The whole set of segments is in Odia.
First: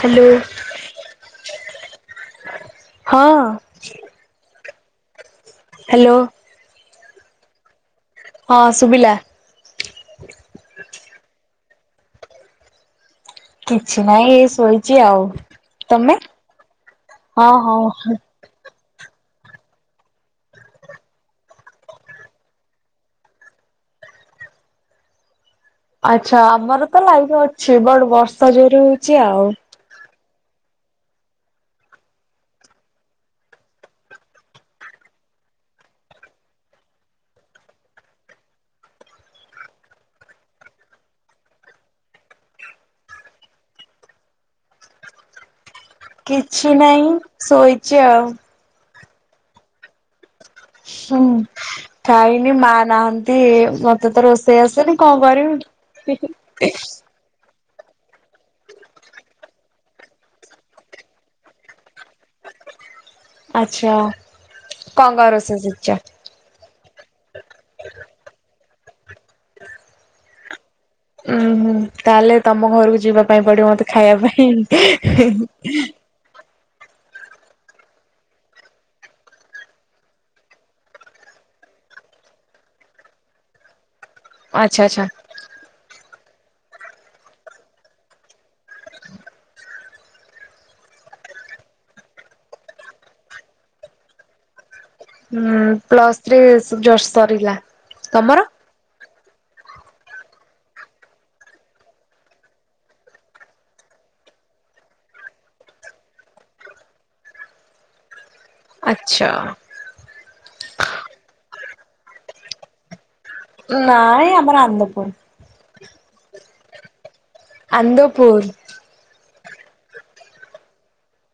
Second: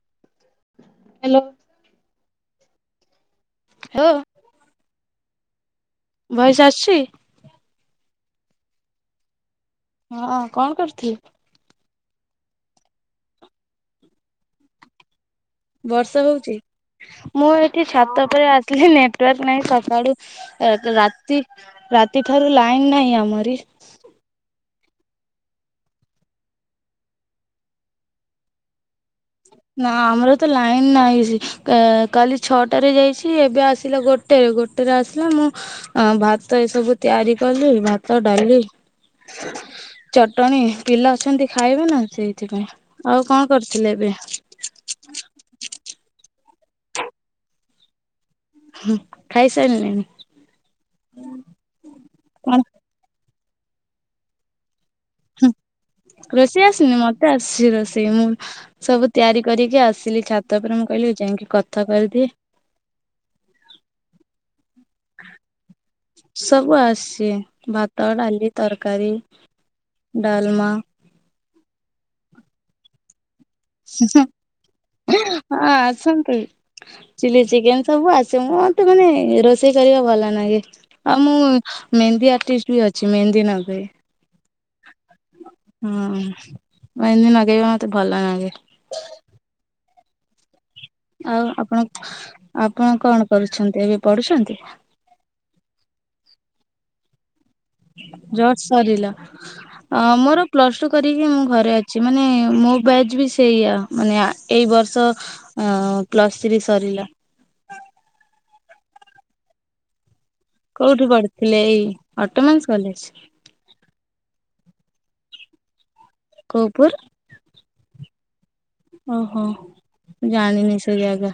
ହ୍ୟାଲୋ। ହ୍ୟାଲୋ। ହଁ। ହାଲୋ। ହ୍ୟାଲୋ। ଭଏସ୍ ଆସୁଚି। ହଁ ଶୁବିଲା। ହଁ ଅ କଣ କରୁଥିଲୁ। କିଛି ନାଇଁ ଏ ଶୋଇଚି ଆଉ। ତମେ? ବର୍ଷା ହୋଉଚି ହଁ ମୁଁ ହଁ ଏଠି ଛାତ ଉପରେ ଆସି ହେ ନେଟୱାର୍କ ନାହିଁ ସକାଳୁ ରାତି ରାତିଠାରୁ ଲାଇନ ନାହିଁ ଆମରି। ଆଚ୍ଛା ଆମର ତ ଲାଇଫ ଅଛି ବଟ ବର୍ଷା ଜୋରେ ହୋଉଚି ଆଉ। ନା ଆମର ତ ଲାଇନ ନାହିଁ ସି କାଲି ଛଅଟାରେ ଯାଇଛି ଏବେ ଆସିଲା ଗୋଟ ଟେ ଗୋଟେରେ ଆସିଲା ମୁଁ ଭାତ ଏସବୁ ତିଆରି କଲି ଭାତ ଡାଲି [inaudible] ଚଟଣୀ ପିଲା ଅଛନ୍ତି ଖାଇବେ ନା ସେଇଥିପାଇଁ ଆଉ କଣ କରିଥିଲେ ଏବେ। [inaudible] କିଛି ନାହିଁ ଶୋଇଚି ଆଉ। ହୁଁ ଖାଇସାରିଲେଣି। ହୁଁ ଖାଇନି କଣ ମା ନାହାନ୍ତି ମତେ ତ ରୋଷେଇ ଆସେନି କଣ କରିବି। ରୋଷେଇ ଆସିନି ମତେ ଆସିଚି ରୋଷେଇ ମୁଁ ସବୁ ତିଆରି କରିକି ଆସିଲି ଛାତ ଉପରେ ମୁଁ କହିଲି ଯାଇକି କଥା କରିଦିଏ। ଆଛା କଣ କର ରୋଷେଇ ସିକିଚ୍। ସବୁ ଆସ୍ଚି ଭାତ ଡାଲି ତରକାରୀ ଡାଲମା। ଉୁଁ ହୁଁ ତାହେଲେ ତମ ଘରକୁ ଯିବା ପାଇଁ ପଡିବ ମତେ ଖାଇବା ପାଇଁ। ସନ୍ତି। ଚିଲି ଚିକେନ ସବୁ ଆସେ ମଁ ମତେ ମାନେ ରୋଷେଇ କରିବା ଭଲ ନାଗେ। ଆଉ ମୁଁ ମେହେନ୍ଦୀ ଆର୍ଟିଷ୍ଟ ବି ଅଛି ମେହେନ୍ଦୀ ନଗଏ। ଆଚ୍ଛା ଆଚ୍ଛା। ହଁ ମେହେନ୍ଦୀ ନଗେଇବା ମତେ ଭଲଲାଗେ। ଆଉ ଆପଣ ଆପଣ କଣ କରୁଛନ୍ତି ଏବେ ପଢୁଛନ୍ତି। ହୁଁ ପ୍ଲସ୍ ଥିର୍ ଜଷ୍ଟ ସରିଲା। ତମର? ଜୋର୍ ସରିଲା। ହଁ ମୋର ପ୍ଲସ୍ ଟୁ କରିକି ମୁଁ ଘରେ ଅଛି ମାନେ ମୋ ବ୍ୟାଚ୍ ବି ସେଇ ଆ। ମାନେ ଏଇ ବର୍ଷ ପ୍ଲସ୍ ଥ୍ରୀ ସରିଲା। ଆଛା। କୋଉଠି ପଢିଥିଲେ ଏଇ ଅଟୋମସ୍ କଲେଜ। ନାଇଁ ଆମର ଆନ୍ଦପୁର୍। କୋ ଉ ପୁୁର୍। ଅନ୍ଦପୁୁର୍। ଓହୋ ଜାଣିନି ସେ ଜାଗା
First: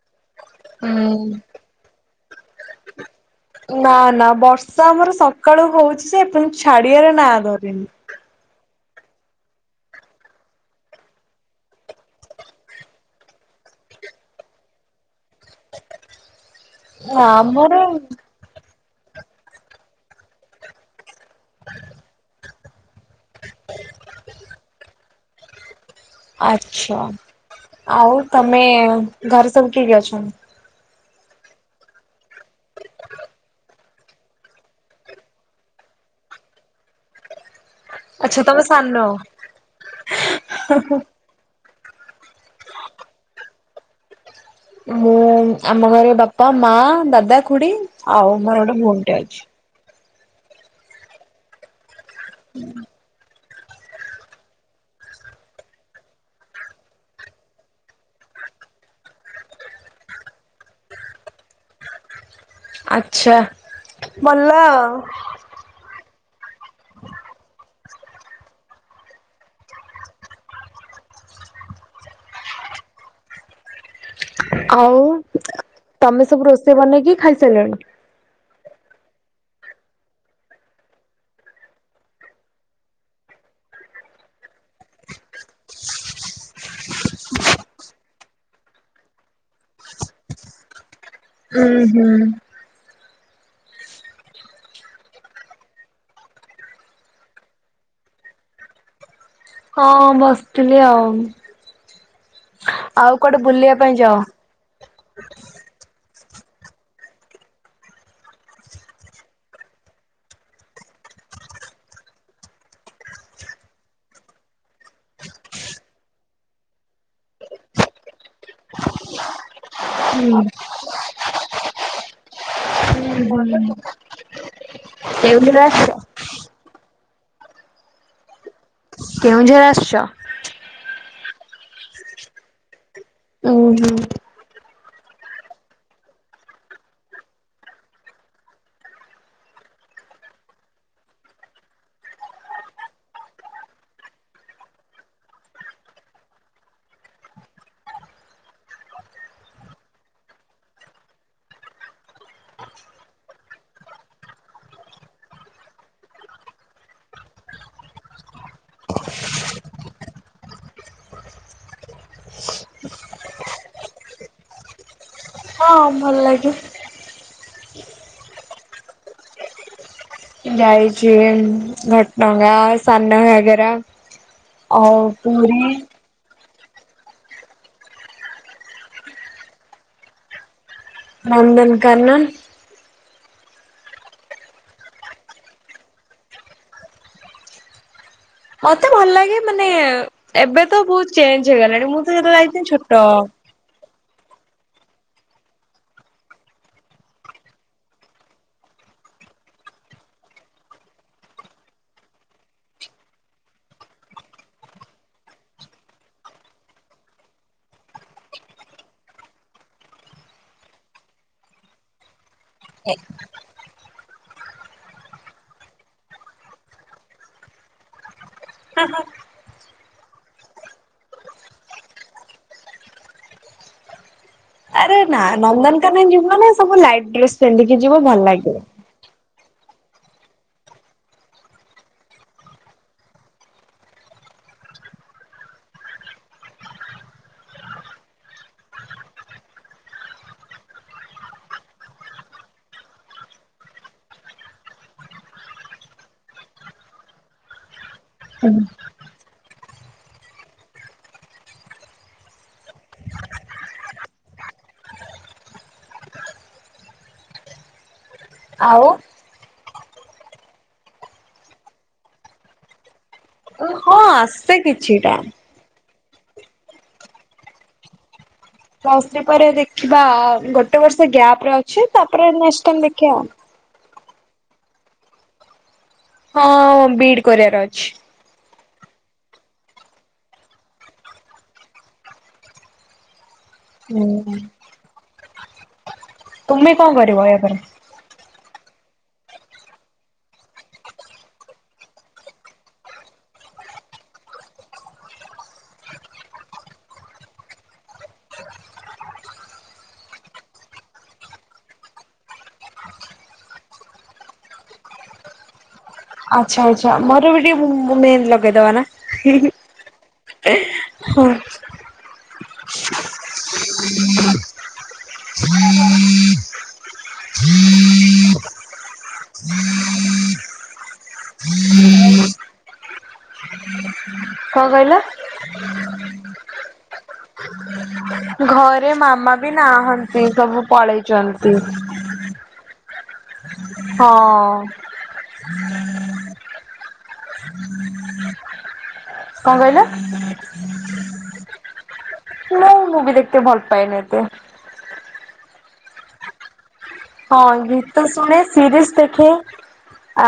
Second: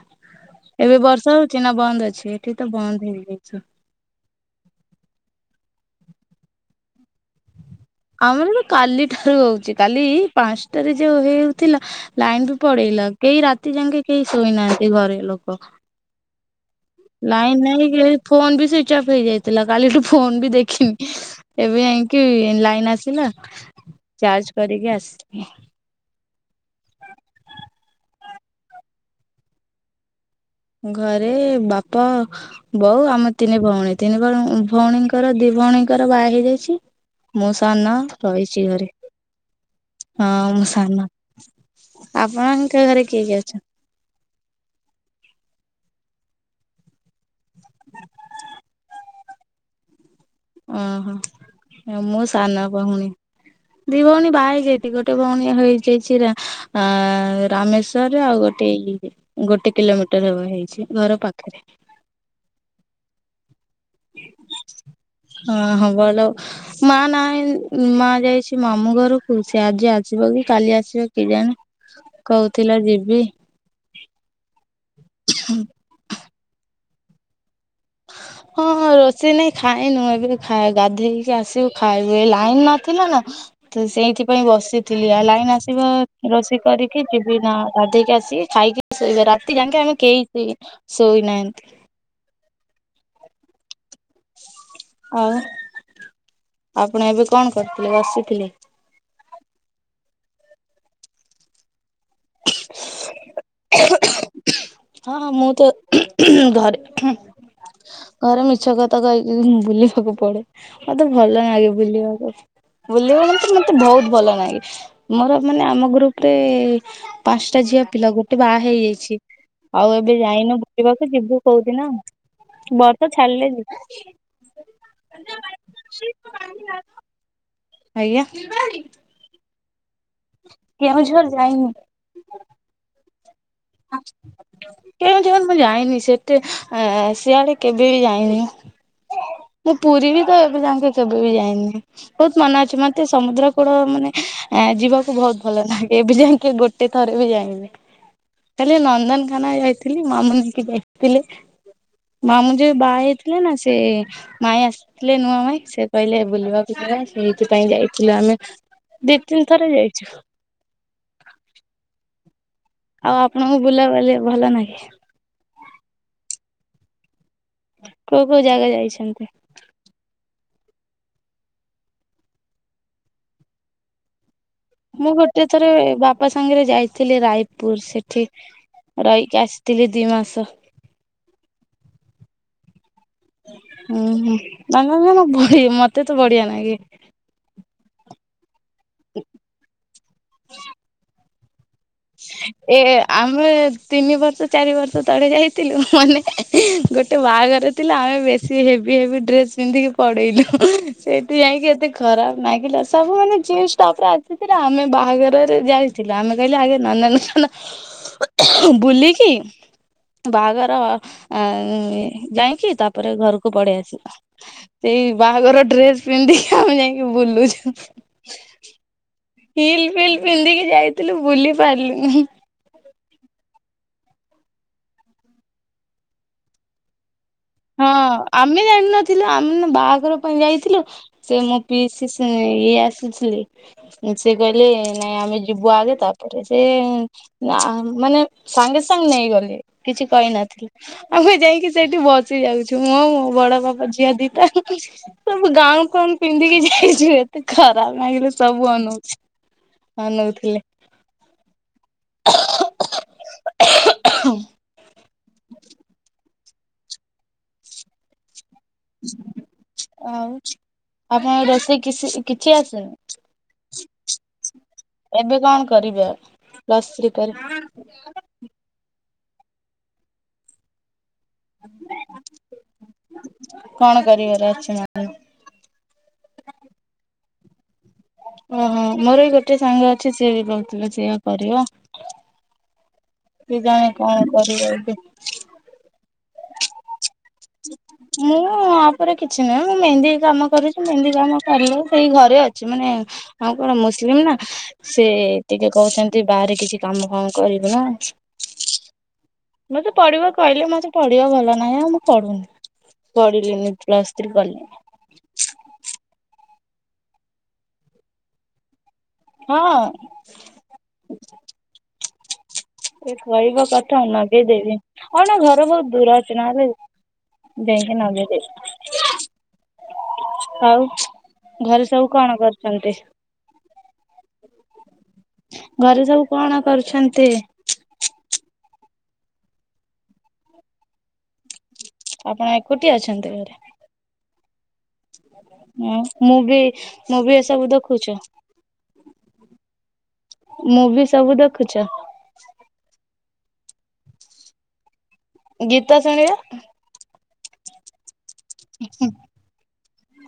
ଏବେ ବର୍ଷା ହୁଁ। ହୋଉ ଚିନା ବନ୍ଦ ଅଛି ଏଠି ତ ବନ୍ଦ ହେଇଯାଇଛି। ନା ନା ବର୍ଷା ଆମର ସକାଳୁ ହୋଉଚି ଯେ ଏପର୍ଯ୍ୟନ୍ତ ଛାଡିବାର ନା ଧରୁନି। ଆମରର କାଲି ଠାରୁ ହୋଉଚି। କାଲି ପାଞ୍ଚଟାରେ ଯୋଉ ହେଉଥିଲା। ଲାଇନ୍ ବି ପଳେଇଲା କେହି ରାତି ଯାକେ କେହି ଶୋଇନାହାନ୍ତି ଘରେ ଲୋକ। ଲାଇନ୍ ଆମର ନାହିଁବେଲି ଫୋନ ବି ସୁଇଜ୍ ଅଫ୍ ହେଇଯାଇଥିଲା। କାଲିଠୁ ଫୋନ ବି ଦେଖିନି। ଏବେ ଯାଇକି ଲାଇନ୍ ଆସିଲା ଚାର୍ଜ କରିକି ଆସିବି। ଆଚ୍ଛା ଆଉ ତମେ ଘରେ ସବୁ କିଏ କିଏ ଅଛନ୍ତି? ଘରେ ବାପା ବୋଉ ଆମ ତିନି ଭଉଣୀ ତିନି ଭ ଭଉଣୀଙ୍କର ଦି ଭଉଣୀଙ୍କର ବାହା ହେଇଯାଇଛି। ମୁଁ ସାନ ଆଚ୍ଛା ତମେ ରହିଚି ଘରେ। ସାନ? ହଁ ମୁଁ ସାନ। ଆପଣଙ୍କ ଘରେ କିଏ କିଏ ଅଛନ୍ତି? ମୁଁ ଆମ ଘରେ ବାପା ମା ଦାଦା ଖୁଡି ଆଉ ମୋର ଗୋଟେ ଭଉଣୀ ଟେ ଅଛି। ଓହୋ ମୁଁ ସାନ ଭଉଣୀ। ଦି ଭଉଣୀ ବାହା ହେଇ ଯାଇଚି ଗୋଟେ ଭଉଣୀ ହେଇଯାଇଚି ରା ଆ ରାମେଶ୍ବରରେ ଆଉ ଗୋଟେଇଲିରେ। ଗୋଟେ କିଲୋମିଟର ହବ ହେଇଚି ଘର ପାଖରେ। ଆଚ୍ଛା ଭଲ ଆଉ। ହଁ ହଁ ଭଲୁ। ମା ନାଇଁ ମା ଯାଇଚି ମାମୁଁ ଘରୁକୁ। ସେ ଆଜି ଆସିବ କି କାଲି ଆସିବ କି ଜାଣି। କହୁଥିଲା ଯିବି। ଆଉ ତମେ ସବୁ ରୋଷେଇ ବନେଇକି ଖାଇସାଇଲଣି? ହଁ ରୋଷେଇ ନାଇଁ ଖାଇନୁ ଏବେ ଖା ଗାଧେଇକି ଆସିବୁ ଖାଇବୁ। ଏ ଲାଇନ ନଥିଲା ନା। ତ ସେଇଥିପାଇଁ ବସିଥିଲି ଆ ଲାଇନ୍ ଆସିବ ରୋଷେଇ କରିକି ଯିବି ନା ଗାଧେଇକି ଆସିକି ଖାଇକି ଶୋଇବା ରାତି ଯାକେ ଆମେ କେହି ଶୋଇନାହାନ୍ତି। ହୁଁ ହୁଁ। ଆଉ ଆପଣ ଏବେ କଣ କରିଥିଲେ? ବସିଥିଲେ। ହଁ ବସିଥିଲି ଆଉ। ଆଉ କୁଆଡେ ବୁଲିବା ପାଇଁ ଯାଅ? ହଁ ମୁଁ ତ ଘରେ ଘରେ ମିଛ କଥା କହିକି ବୁଲିବାକୁ ପଡେ। ମତେ ଭଲ ଲାଗେ ବୁଲିବାକୁ। ବୁଲିବାକୁ ତ ମତେ ବହୁତ୍ ଭଲ ଲାଗେ। ମୋର ମାନେ ଆମ ଗ୍ରୁପରେ ପାଞ୍ଚ୍ଟା ଝିଅ ପିଲା ଗୋଟେ ବାହା ହେଇଯାଇଛି। ଆଉ ଏବେ ଯାଇନୁ ବୁଲିବାକୁ ଯିବୁ କୋଉଦିନ। ବର୍ଷା ଛାଡିଲେ ଯିବି। କେଉଁଝର ଆସିଛ? ଆଜ୍ଞା। କେଉଁଝର ଆସିଛ? କେଉଁଝର ଯାଇନି। ଉଁ ହୁଁ। କେଉଁଝର ମୁଁ ଯାଇନି ସେତେ ସିଆଡେ କେବେ ବି ଯାଇନି। ମୁଁ ପୁରୀ ବି ତ ଏବେ ଯାକେ କେବେ ବି ଯାଇନି। ବହୁତ୍ ମନ ଅଛି ମତେ ସମୁଦ୍ର କୂଳ ମାନେ ଆ ଯିବାକୁ ବହୁତ୍ ଭଲ ଲାଗେ ଏବେ ଯାଏଁକି ଗୋଟେ ଥରେ ବି ଯାଇନି। ହେଲେ ନନ୍ଦନକାନନ ଯାଇଥିଲି ମାମୁନିକି ଦେଖିଥିଲି। ମାମୁଁ ଯୋଉ ବାହା ହେଇଥିଲେ ନା ସେ ମାଇଁ ଆସିଥିଲେ ନୂଆ ମାଇଁ ସେ କହିଲେ ବୁଲିବାକୁ ଯିବା। ସେଇଥିପାଇଁ ଯାଇଥିଲୁ ଆମେ। ଦି ତିନି ଥର ଯାଇଛୁ। ଆଉ ଆପଣଙ୍କୁ ବୁଲା ବୋଲି ଭଲ ନାଗେ? ହଁ ଭଲ ଲାଗେ। କୋଉ କୋଉ ଜାଗା ଯାଇଛନ୍ତି। ଯାଇଛି ଘଟଙ୍ଗା ସାନ ଘାଗେରା। ଆଉ ମୁଁ ଗୋଟେ ପୁରୀ। ଥରେ ବାପା ସାଙ୍ଗରେ ଯାଇଥିଲେ ରାୟପୁର ସେଠି ରହିକି ଆସିଥିଲି ଦି ମାସ। ନନ୍ଦନକାନନ। ହୁଁ ହୁଁ ବୁଢ଼ୀ ମତେ ତ ବଢିଆ ନାଗେ। ମତେ ଭଲ ଲାଗେ ମାନେ ଏବେ ତ ବହୁତ ଚେଞ୍ଜ ହେଇଗଲାଣି ମୁଁ ତ ଯେତେବେଳେ ଯାଇଥିଲି ଏ ଛୋଟ ଆମେ। ତିନି ବର୍ଷ ଚାରି ବର୍ଷ ତଳେ ଯାଇଥିଲୁ ମାନେ ଗୋଟେ ବାହାଘର ଥିଲା ଆମେ ବେଶୀ ସେ ହେଭି ହେଭି ଡ୍ରେସ୍ ପିନ୍ଧିକି ପଳେଇଲୁ ସେଠି ଯାଇକି ଏତେ ଖରାପ ନାଗିଲା ସବୁ ମାନେ ତାପରେ ଆସିଥିଲା ଆମେ ବାହାଘରରେ ଯାଇଥିଲୁ ଆମେ କହିଲୁ ଆଗ ନନ୍ଦନ କାନନ ବୁଲିକି। ବାହାଘର ଯାଇକି ତାପରେ ଘରକୁ ପଳେଇ ଆସିଲୁ। ସେଇ ବାହାଘର ଡ୍ରେସ ପିନ୍ଧିକି ଆମେ ଯାଇକି ବୁଲୁଛୁ। ହା ହା ହିଲ୍ ଫିଲ୍ ପିନ୍ଧିକି ଯାଇଥିଲୁ ବୁଲି ପାରିଲୁନି। ଆରେ ନା ନା ନନ୍ଦନକାନନ ଯିବ ମାନେ ସବୁ ଲାଇଟ୍ ଡ୍ରେସ ପିନ୍ଧିକି ଯିବ ଭଲ ଲାଗିବ। ଥିଲ ଆମେ ନା ବାହାଘର ପାଇଁ ଯାଇଥିଲୁ ସେ ମୋ ପିଇସି ଇଏ ଆସିଥିଲେ। ସେ କହିଲେ ନାଇଁ ଆମେ ଯିବୁ ଆଗେ ତାପରେ ଯେ। ନା ମାନେ ସାଙ୍ଗେ ସାଙ୍ଗେ ନେଇଗଲେ କିଛି କହିନଥିଲି। ଆମେ ଯାଇକି ସେଇଠି ବସି ଯାଉଛୁ ମୁଁ ଆଉ ମୋ ବଡ ବାପା ଝିଅ ଦି ଟା। ସବୁ ଗାଉନ ଫାଉନ୍ ପିନ୍ଧିକି ଯାଇଛୁ ଏତେ ଖରାପ ଲାଗିଲା ସବୁ ଅନଉଚ ଅନାଉଥିଲେ। ଆଉ ଆଉ ଆପଣଙ୍କ ରୋଷେଇ କିଛି କିଛି ଆସିନି? ହଁ ଆସେ କିଛିଟା ଏବେ କଣ କରିବେ ଆଉ ପ୍ଲସ୍ ଥ୍ରୀ ପରେ? ପ୍ଲସ ଥ୍ରି ପରେ ଦେଖିବା ଗୋଟେ ବର୍ଷ ଗ୍ୟାପରେ ଅଛି ତାପରେ ନେକ୍ସଟ୍ ଟାଇମ ଦେଖିବା। କଣ କରିବାର ଅଛି ମ? ହଁ ବିଏଡ କରିବାର ଅଛି। ଓହୋ ମୋର ବି ଗୋଟେ ସାଙ୍ଗ ଅଛି ସିଏ ବି କହୁଥିଲେ ସେଇଆ କରିବ। କେଜାଣି କଣ ହୁଁ। କରିବ ଏବେ। ତୁମେ କଣ କରିବ ଏହା ପରେ? ମୁଁ ୟା ପରେ କିଛି ନୁହେଁ ମୁଁ ମେହେନ୍ଦି କାମ କରୁଛି ମେହେନ୍ଦି କାମ କରିଲେ ସେଇ ଘରେ ଅଛି ମାନେ ଆମେ କଣ ମୁସଲିମ ନା ସେ ଟିକେ କହୁଛନ୍ତି ବାହାରେ କିଛି କାମ ଫାମ କରିବୁନୁ। ମତେ ପଢିବା କହିଲେ ମତେ ପଢିବା ଭଲ ନାହିଁ ଆଉ ମୁଁ ପଢୁନି। ପଢ଼ିଲିନି ପ୍ଲସ ଥ୍ରି ପଢିଲିନି। ଆଚ୍ଛା ଆଚ୍ଛା ମୋର ବି ଟିକେ ମେହେନ୍ଦି ଲଗେଇଦବା ନା। ହଁ ହଁ ଏ କହିବ କଥା ନଗେଇଦେବି ହଉ ନା ଘର ବହୁତ ଦୂର ଅଛି ନହେଲେ ଯାଇକି ନଗେଇଦେବି। ଆଉ ଘରେ ସବୁ କଣ କରୁଛନ୍ତି? ହୁଁ ହୁଁ। କଣ କହିଲ? ଘରେ ସବୁ କଣ କରୁଛନ୍ତି? ଘରେ ମାମା ବି ନାହାନ୍ତି ସବୁ ପଳେଇଛନ୍ତି। ଅପା ଏକୁଟିଆ ଅଛନ୍ତି। ହଁ। ହଁ ମୁଁ ବି, ମୁଁ ବି ଏସବୁ ଦେଖୁଛ। କଣ କହିଲ। ମୁଭି ସବୁ ଦେଖୁଛ। ମୁଁ, ମୁଭି ଦେଖତେ ଭଲ ପାଏନି ଏତେ। ଗୀତ ଶୁଣିବା। ହଁ ଗୀତ ଶୁଣେ ସିରିସ ଦେଖେ,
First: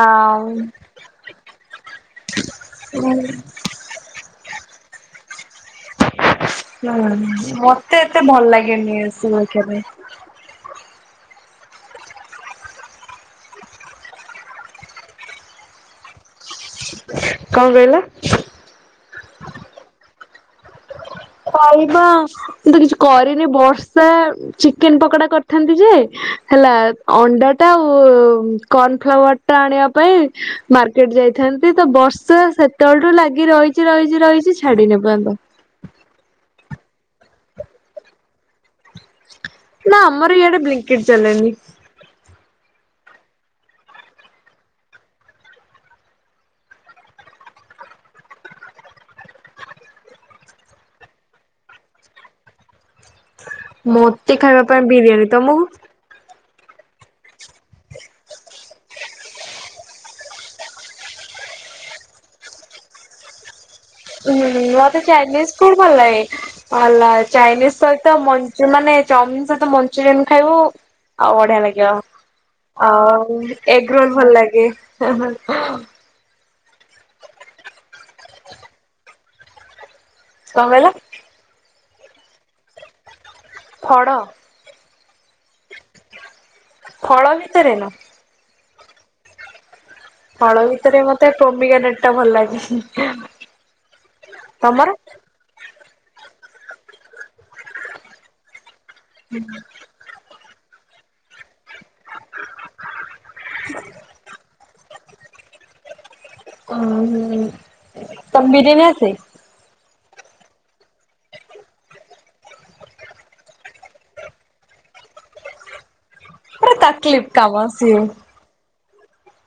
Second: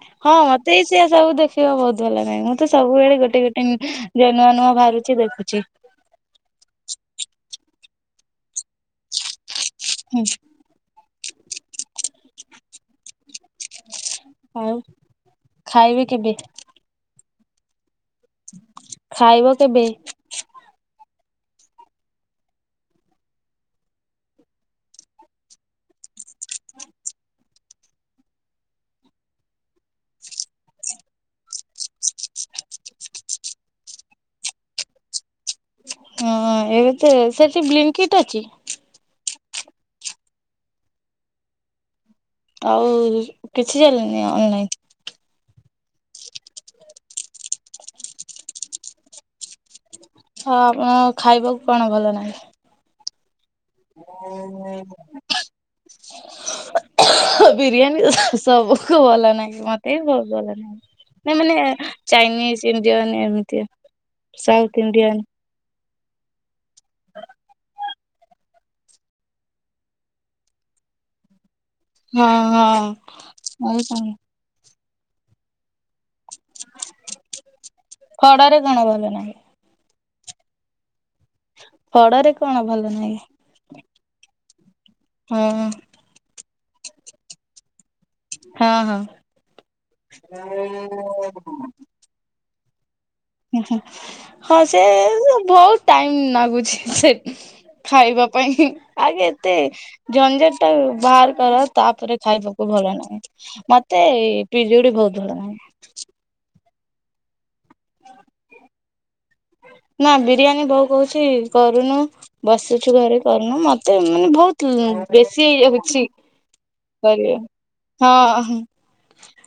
ଆଉ। ସେ ସବୁ ଦେଖିବା ବହୁତ ଭଲ ପାଏ। ମୁଁ ତ ସବୁବେଳେ ଗୋଟେ ହୁଁ ଗୋଟେ ନୂଆ ନୂଆ ବାହାରୁଛି ଦେଖୁଛି। ହୁଁ, ମତେ ଏତେ ଭଲ ଲାଗେନି ରିଲ୍ସ ଦେଖିବା ପାଇଁ। ହୁଁ। ଆଉ ଖାଇବେ କେବେ। କଣ କହିଲ। ଖାଇବ କେବେ। ଖା, ମୁ ତ କିଛି କରିନି ବର୍ଷା ଚିକେନ ପକୋଡା କରିଥାନ୍ତି ଯେ। ହେଲା ଅଣ୍ଡା ଟା ଆଉ କର୍ଣ ଫ୍ଲାୱାରା। ଅଟା ଆଣିବା ପାଇଁ ମାର୍କେଟ ଯାଇଥାନ୍ତି। ତ ବର୍ଷା ସେତେବେଳଠୁ ଲାଗି ରହି ଛି ରହିଛି ରହିଛି ଛାଡିନି ଏ ପର୍ଯ୍ୟନ୍ତ। ହଁ, ଏବେ ତ ସେଠି ବ୍ଲିନ୍ କିଟ୍ ଅଛି। ନା ଆମର ଇଆଡେ ବ୍ଲିନ କିଟ୍ ଚାଲେନି। ଆଉ କିଛି ଚାଲିଲାନି ଅନଲାଇନ। ହଁ ଆପଣକୁ ଖାଇବାକୁ କଣ ଭଲ ଲାଗେ। ମୋତେ ଖାଇବା ପାଇଁ ବିରିୟାନୀ। ତମକୁ। ହ ବିରିୟାନୀ ସବୁକୁ ଭଲ ଲାଗେ ମତେ ବି ବହୁତ ଭଲ ଲାଗେ। ନା ମାନେ ଚାଇନିସ, ଇଣ୍ଡିଆନ ଏମିତି। ହୁଁ ସାଉଥ ମତେ ଇଣ୍ଡିଆନ ଚାଇନିସ କୁଡ ଭଲ ଲାଗେ ହେଲା। ଚାଇନିସ ସହିତ ମ ଯୋଉ ମାନେ ଚାଉମିନ ସହିତ ମଞ୍ଚୁରିୟନ ଖାଇବୁ। ଆଉ ବଢିଆ ଲାଗି ହଁ ବ ହଁ। ଆଉ ଆଉ ଏଗରୋଲ କଣ ଭଲ ଲାଗେ। କଡାରେ କଣ ଭଲ ନାହିଁ। କଣ କହିଲ। କଡାରେ କଣ ଭଲ ନାହିଁ। କଣ? ହଁ। ଫଳ ଭିତେରେ ନା। ହଁ ହଁ। ଫଳ ଭିତରେ ମତେ ଟୋମିକା ତେଟ୍ ଟା ଭଲ ଲାଗେ। ହଁ ସେ ତମର? ବହୁତ। ଟାଇମ ଲାଗୁଛି ସେ, ଖାଇବା ପାଇଁ ଆଉ କେତେ। ଜଣେ ଜଣେ ଟା ବାହାର କର ତାପରେ ଖାଇବାକୁ ଭଲ ଲାଗେ ମତେ। ପିଜୁଳି ବହୁତ ବଡ ହୁଏ। ଅଁ ମୁଁ ତମ ବିରିୟାନୀ ଅସେ। ନା ବିରିୟାନୀ ବୋଉ କହୁଛି କରୁନୁ। ବସିଛୁ ଘରେ କରୁନୁ ମତେ ମାନେ ବହୁତ ବେଶୀ ହେଇଯାଉଛି। ପୁରା ତାକ୍ଲିଫ୍ କାମ ସିଏ। କରିବା ହଁ।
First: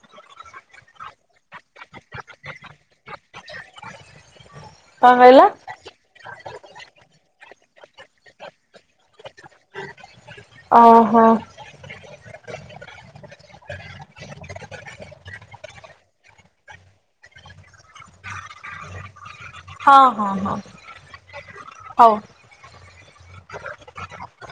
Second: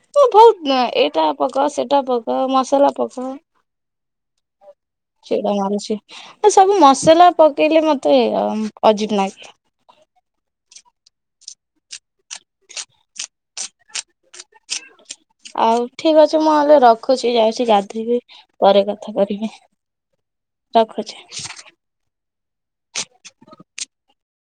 [unintelligible] ବହୁତ ଏଇଟା ପକାଅ ସେଟା ପକା ମସଲା ପକାଅ, କଣ କହିଲ? ଛିଡା ମାରୁଛି। ଆ ସବୁ ମସଲା ପକେଇଲେ ମତେ [unintelligible] ଅଜିବି ନାଗେ। ଓହୋ। [inaudible] ଆଉ ଠିକ ଅଛି ମୁଁ [unintelligible] ରଖୁଛି, ଯାଉଛି ଗାଧୋଇବି ପରେ କଥା କରିବି। ହଁ ହଁ ହଁ। ରଖୁଛି। ହଉ।